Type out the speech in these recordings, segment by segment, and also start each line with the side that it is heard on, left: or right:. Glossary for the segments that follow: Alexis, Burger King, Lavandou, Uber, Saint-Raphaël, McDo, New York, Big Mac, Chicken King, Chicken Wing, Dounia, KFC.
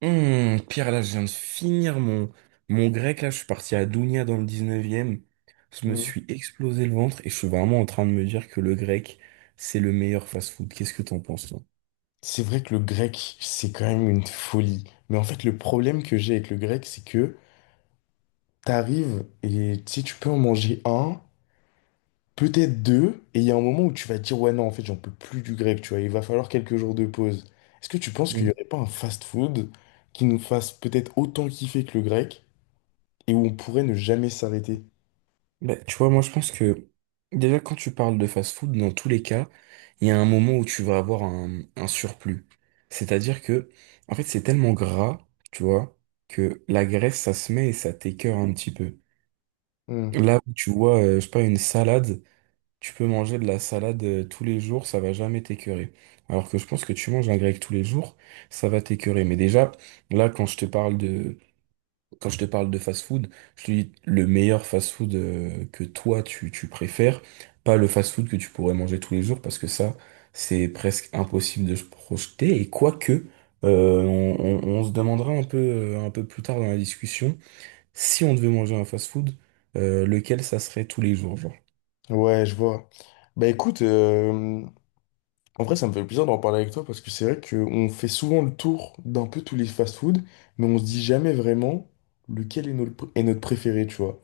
right: Hmm, Pierre, là, je viens de finir mon grec. Là, je suis parti à Dounia dans le 19e. Je me
left: Mm.
right: suis explosé le ventre et je suis vraiment en train de me dire que le grec, c'est le meilleur fast-food. Qu'est-ce que t'en penses, toi?
left: C'est vrai que le grec, c'est quand même une folie. Mais en fait, le problème que j'ai avec le grec, c'est que t'arrives et si tu peux en manger un, peut-être deux, et il y a un moment où tu vas dire, ouais, non, en fait, j'en peux plus du grec, tu vois, il va falloir quelques jours de pause. Est-ce que tu penses qu'il
right: Mm.
left: n'y aurait pas un fast-food qui nous fasse peut-être autant kiffer que le grec, et où on pourrait ne jamais s'arrêter?
right: Bah, tu vois, moi, je pense que déjà, quand tu parles de fast-food, dans tous les cas, il y a un moment où tu vas avoir un surplus. C'est-à-dire que, en fait, c'est tellement gras, tu vois, que la graisse, ça se met et ça t'écœure un petit peu.
left: Hmm.
right: Là où tu vois, je sais pas, une salade. Tu peux manger de la salade tous les jours, ça va jamais t'écœurer. Alors que je pense que tu manges un grec tous les jours, ça va t'écœurer. Mais déjà, là, quand je te parle de fast-food, je te dis le meilleur fast-food que tu préfères, pas le fast-food que tu pourrais manger tous les jours, parce que ça, c'est presque impossible de se projeter. Et quoique, on se demandera un peu plus tard dans la discussion, si on devait manger un fast-food, lequel ça serait tous les jours, genre.
left: Ouais, je vois. Bah écoute, en vrai, ça me fait plaisir d'en parler avec toi, parce que c'est vrai qu'on fait souvent le tour d'un peu tous les fast-food, mais on se dit jamais vraiment lequel est notre préféré, tu vois.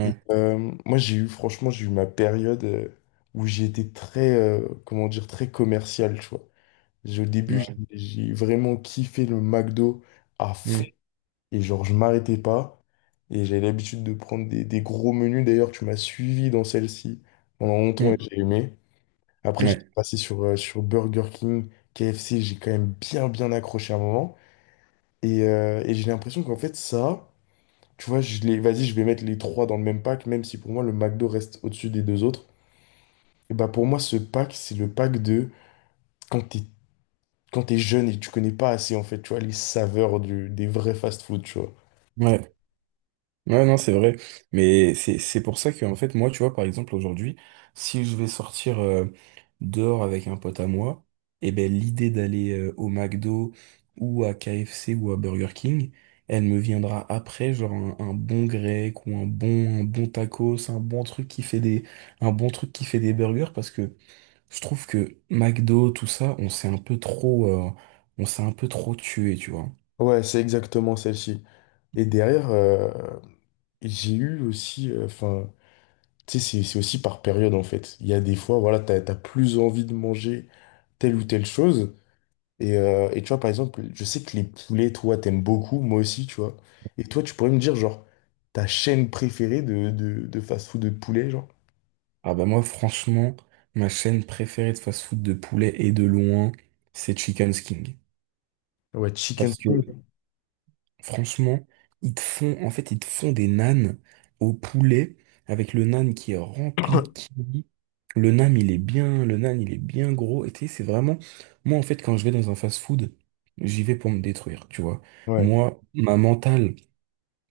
left: Et moi, j'ai eu, franchement, j'ai eu ma période où j'ai été très, comment dire, très commercial, tu vois. Au début, j'ai
right: ouais.
left: j'ai vraiment kiffé le McDo à fond. Et genre, je m'arrêtais pas. Et j'avais l'habitude de prendre des gros menus. D'ailleurs, tu m'as suivi dans celle-ci pendant longtemps et
right: Mm.
left: j'ai aimé. Après, j'étais
right: Ouais,
left: passé sur, sur Burger King, KFC. J'ai quand même bien, bien accroché à un moment. Et j'ai l'impression qu'en fait, ça. Tu vois, je les... vas-y, je vais mettre les trois dans le même pack, même si pour moi le McDo reste au-dessus des deux autres. Et bah pour moi, ce pack, c'est le pack de quand t'es quand t'es jeune et tu connais pas assez, en fait, tu vois, les saveurs du... des vrais fast-food, tu vois.
right: ouais, ouais, non, c'est vrai. Mais c'est pour ça que, en fait, moi, tu vois, par exemple, aujourd'hui, si je vais sortir dehors avec un pote à moi, eh ben, l'idée d'aller au McDo ou à KFC ou à Burger King, elle me viendra après, genre un bon grec ou un bon tacos, un bon truc qui fait des burgers, parce que je trouve que McDo, tout ça, on s'est un peu trop tué, tu vois.
left: Ouais, c'est exactement celle-ci. Et derrière, j'ai eu aussi, enfin, tu sais, c'est aussi par période, en fait. Il y a des fois, voilà, t'as plus envie de manger telle ou telle chose. Et tu vois, par exemple, je sais que les poulets, toi, t'aimes beaucoup, moi aussi, tu vois. Et toi, tu pourrais me dire, genre, ta chaîne préférée de fast-food de poulet, genre?
right: Ah bah moi franchement, ma chaîne préférée de fast-food de poulet et de loin, c'est Chicken King.
left: Ouais, Chicken
right: Parce que
left: Wing.
right: franchement, ils te font des nanes au poulet avec le nan qui est rempli de kiwi. Le nan, il est bien gros. Et tu sais, c'est vraiment, moi en fait, quand je vais dans un fast-food, j'y vais pour me détruire, tu vois.
left: Ouais.
right: Moi, ma mentale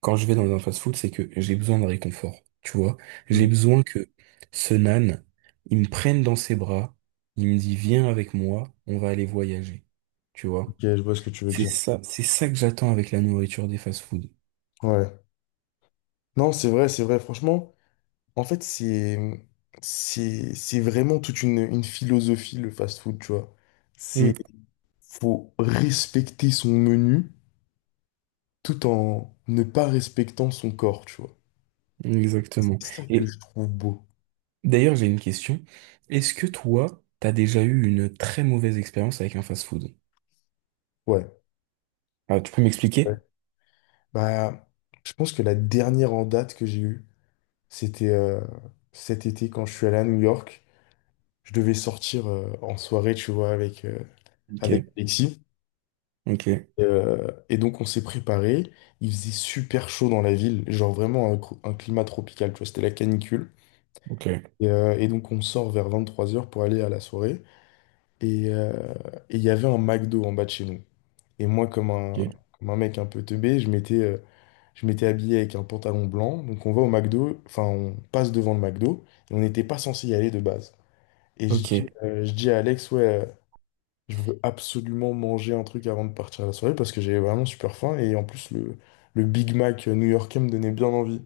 right: quand je vais dans un fast-food, c'est que j'ai besoin de réconfort, tu vois. J'ai
left: Hmm.
right: besoin que ce nan, il me prenne dans ses bras, il me dit, viens avec moi, on va aller voyager, tu
left: Ok,
right: vois.
left: je vois ce que tu veux dire.
right: C'est ça que j'attends avec la nourriture des fast-food.
left: Ouais. Non, c'est vrai, c'est vrai. Franchement, en fait, c'est vraiment une philosophie, le fast-food, tu vois. C'est,
right: Mm,
left: faut respecter son menu tout en ne pas respectant son corps, tu vois. Et
right: exactement.
left: c'est ça que
right: Et
left: je trouve beau.
right: d'ailleurs, j'ai une question. Est-ce que toi, t'as déjà eu une très mauvaise expérience avec un fast-food?
left: Ouais.
right: Ah, tu peux m'expliquer?
left: Bah, je pense que la dernière en date que j'ai eue, c'était cet été quand je suis allé à New York. Je devais sortir en soirée, tu vois, avec,
right: Ok,
left: avec Alexis.
right: ok,
left: Et donc, on s'est préparé. Il faisait super chaud dans la ville, genre vraiment un, un climat tropical, tu vois, c'était la canicule.
right: ok,
left: Et donc, on sort vers 23h pour aller à la soirée. Et euh, et il y avait un McDo en bas de chez nous. Et moi, comme un mec un peu teubé, je m'étais habillé avec un pantalon blanc. Donc on va au McDo, enfin on passe devant le McDo, et on n'était pas censé y aller de base. Et
right: ok, ok,
left: je dis à Alex, ouais, je veux absolument manger un truc avant de partir à la soirée parce que j'avais vraiment super faim. Et en plus, le Big Mac new-yorkais me donnait bien envie.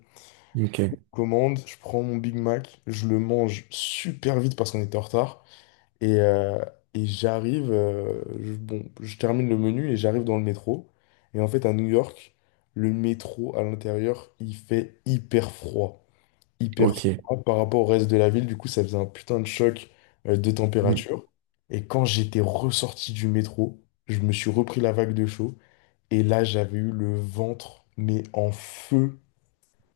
right: ok,
left: Commande, je prends mon Big Mac, je le mange super vite parce qu'on était en retard. Et, euh, et j'arrive, bon, je termine le menu et j'arrive dans le métro. Et en fait, à New York, le métro à l'intérieur, il fait hyper froid. Hyper
right: ok.
left: froid par rapport au reste de la ville. Du coup, ça faisait un putain de choc, de température. Et quand j'étais ressorti du métro, je me suis repris la vague de chaud. Et là, j'avais eu le ventre, mais en feu.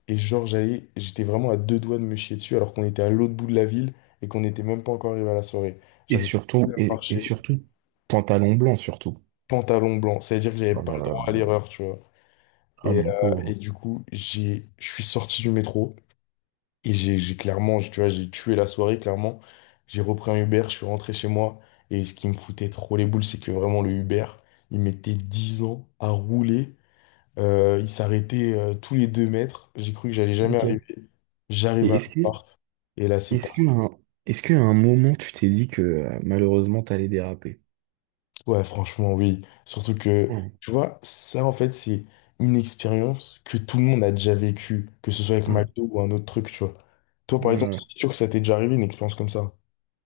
left: Et genre, j'étais vraiment à deux doigts de me chier dessus alors qu'on était à l'autre bout de la ville et qu'on n'était même pas encore arrivé à la soirée. J'arrivais plus à
right: Et
left: marcher,
right: surtout, pantalon blanc, surtout.
left: pantalon blanc. Ça veut dire que j'avais
right: Oh
left: pas
right: là
left: le droit à
right: là.
left: l'erreur, tu vois.
right: Ah, mon
left: Et
right: pauvre.
left: du coup, je suis sorti du métro et j'ai clairement, tu vois, j'ai tué la soirée, clairement. J'ai repris un Uber, je suis rentré chez moi. Et ce qui me foutait trop les boules, c'est que vraiment le Uber, il mettait 10 ans à rouler. Ils s'arrêtaient tous les 2 mètres. J'ai cru que j'allais jamais
right: Ok.
left: arriver. J'arrive à
right: Et est-ce
left: la
right: que,
left: porte. Et là, c'est
right: est-ce que,
left: parti.
right: un- est-ce qu'à un moment, tu t'es dit que malheureusement, t'allais déraper?
left: Ouais, franchement, oui. Surtout que,
right: Ouais.
left: tu vois, ça, en fait, c'est une expérience que tout le monde a déjà vécue, que ce soit avec
right: Ouais.
left: McDo ou un autre truc, tu vois. Toi, par exemple,
right: Ouais.
left: c'est sûr que ça t'est déjà arrivé, une expérience comme ça.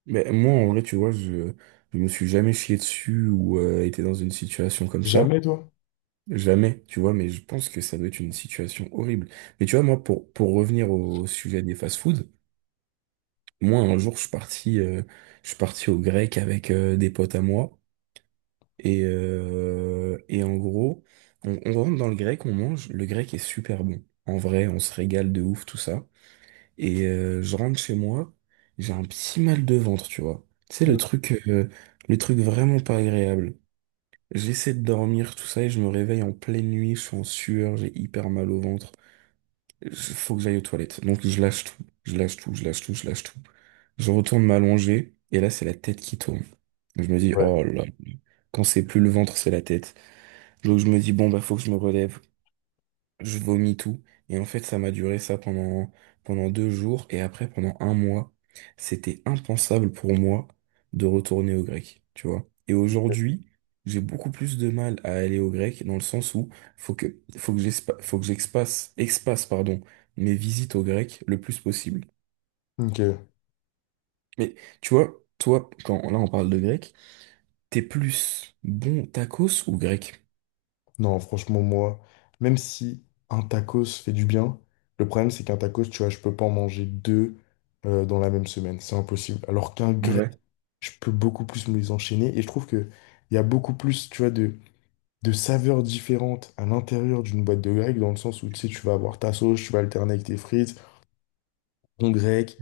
right: Mais moi, en vrai, tu vois, je me suis jamais chié dessus ou été dans une situation comme
left: Jamais,
right: ça.
left: toi?
right: Jamais, tu vois, mais je pense que ça doit être une situation horrible. Mais tu vois, moi, pour revenir au sujet des fast-foods, moi, un jour, je suis parti au grec avec des potes à moi. Et en gros, on rentre dans le grec, on mange. Le grec est super bon. En vrai, on se régale de ouf, tout ça. Et je rentre chez moi, j'ai un petit mal de ventre, tu vois. Tu sais,
left: Mm.
right: le truc vraiment pas agréable. J'essaie de dormir, tout ça, et je me réveille en pleine nuit, je suis en sueur, j'ai hyper mal au ventre. Faut que j'aille aux toilettes. Donc je lâche tout, je lâche tout, je lâche tout, je lâche tout. Je retourne m'allonger, et là, c'est la tête qui tourne. Je me dis, oh
left: Ouais.
right: là, quand c'est plus le ventre, c'est la tête. Donc je me dis, bon, bah faut que je me relève. Je vomis tout. Et en fait, ça m'a duré ça pendant, pendant deux jours. Et après, pendant un mois, c'était impensable pour moi de retourner au grec, tu vois. Et aujourd'hui, j'ai beaucoup plus de mal à aller au grec dans le sens où faut que expasse, pardon, mes visites au grec le plus possible.
left: Ok.
right: Mais tu vois, toi, quand là on parle de grec, t'es plus bon tacos ou grec?
left: Non, franchement, moi, même si un tacos fait du bien, le problème, c'est qu'un tacos, tu vois, je peux pas en manger deux dans la même semaine. C'est impossible. Alors qu'un
right: Ah
left: grec
right: ouais.
left: je peux beaucoup plus me les enchaîner. Et je trouve que il y a beaucoup plus, tu vois, de saveurs différentes à l'intérieur d'une boîte de grec, dans le sens où, tu sais, tu vas avoir ta sauce, tu vas alterner avec tes frites, ton grec.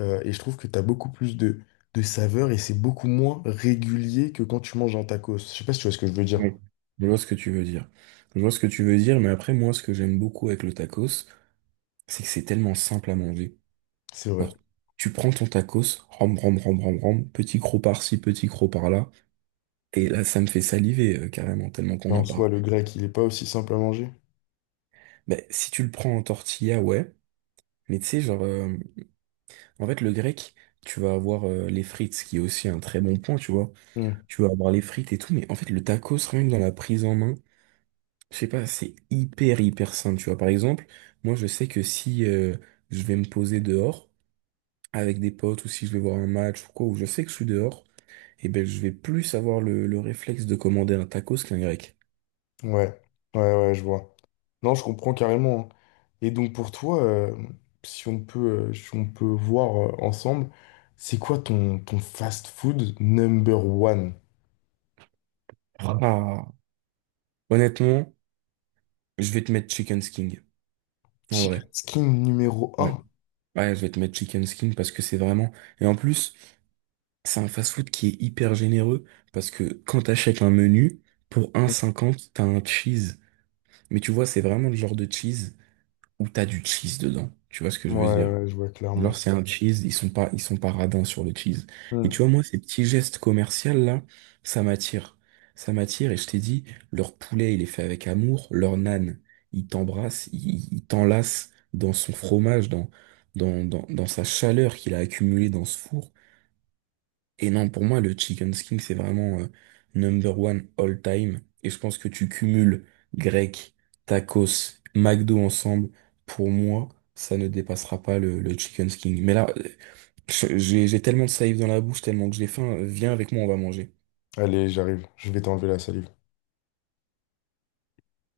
left: Et je trouve que tu as beaucoup plus de saveurs et c'est beaucoup moins régulier que quand tu manges un tacos. Je sais pas si tu vois ce que je veux dire.
right: Oui, je vois ce que tu veux dire. Je vois ce que tu veux dire, mais après, moi, ce que j'aime beaucoup avec le tacos, c'est que c'est tellement simple à manger.
left: C'est vrai.
right: Tu prends ton tacos, ram, ram, ram, ram, ram, petit croc par-ci, petit croc par-là, et là, ça me fait saliver, carrément, tellement qu'on en
left: En
right: parle.
left: soi, le grec, il est pas aussi simple à manger.
right: Ben, si tu le prends en tortilla, ouais, mais tu sais, le grec, tu vas avoir les frites, ce qui est aussi un très bon point, tu vois.
left: Hmm.
right: Tu vas avoir les frites et tout, mais en fait, le tacos, rien que dans la prise en main, je sais pas, c'est hyper hyper sain, tu vois. Par exemple, moi je sais que si je vais me poser dehors avec des potes ou si je vais voir un match ou quoi, où je sais que je suis dehors, et ben je vais plus avoir le réflexe de commander un tacos qu'un grec.
left: Ouais. Ouais, je vois. Non, je comprends carrément, hein. Et donc pour toi, si on peut, si on peut voir ensemble, c'est quoi ton fast food number one?
right: Ah. Honnêtement, je vais te mettre chicken skin, en vrai.
left: Chicken skin numéro
right: Ouais.
left: un?
right: Ouais, je vais te mettre chicken skin parce que c'est vraiment... Et en plus, c'est un fast-food qui est hyper généreux parce que quand t'achètes un menu, pour 1,50 t'as un cheese. Mais tu vois, c'est vraiment le genre de cheese où t'as du cheese dedans. Tu vois ce que je veux dire?
left: Ouais, je vois
right: Genre,
left: clairement.
right: c'est un cheese, ils sont pas radins sur le cheese. Et tu
left: Hmm.
right: vois, moi, ces petits gestes commerciaux là, ça m'attire. Ça m'attire et je t'ai dit, leur poulet, il est fait avec amour, leur nan il t'embrasse, il t'enlace dans son fromage, dans sa chaleur qu'il a accumulée dans ce four. Et non, pour moi, le chicken skin, c'est vraiment number one all time. Et je pense que tu cumules grec, tacos, McDo ensemble. Pour moi, ça ne dépassera pas le chicken skin. Mais là, j'ai tellement de salive dans la bouche, tellement que j'ai faim. Viens avec moi, on va manger.
left: Allez, j'arrive. Je vais t'enlever la salive.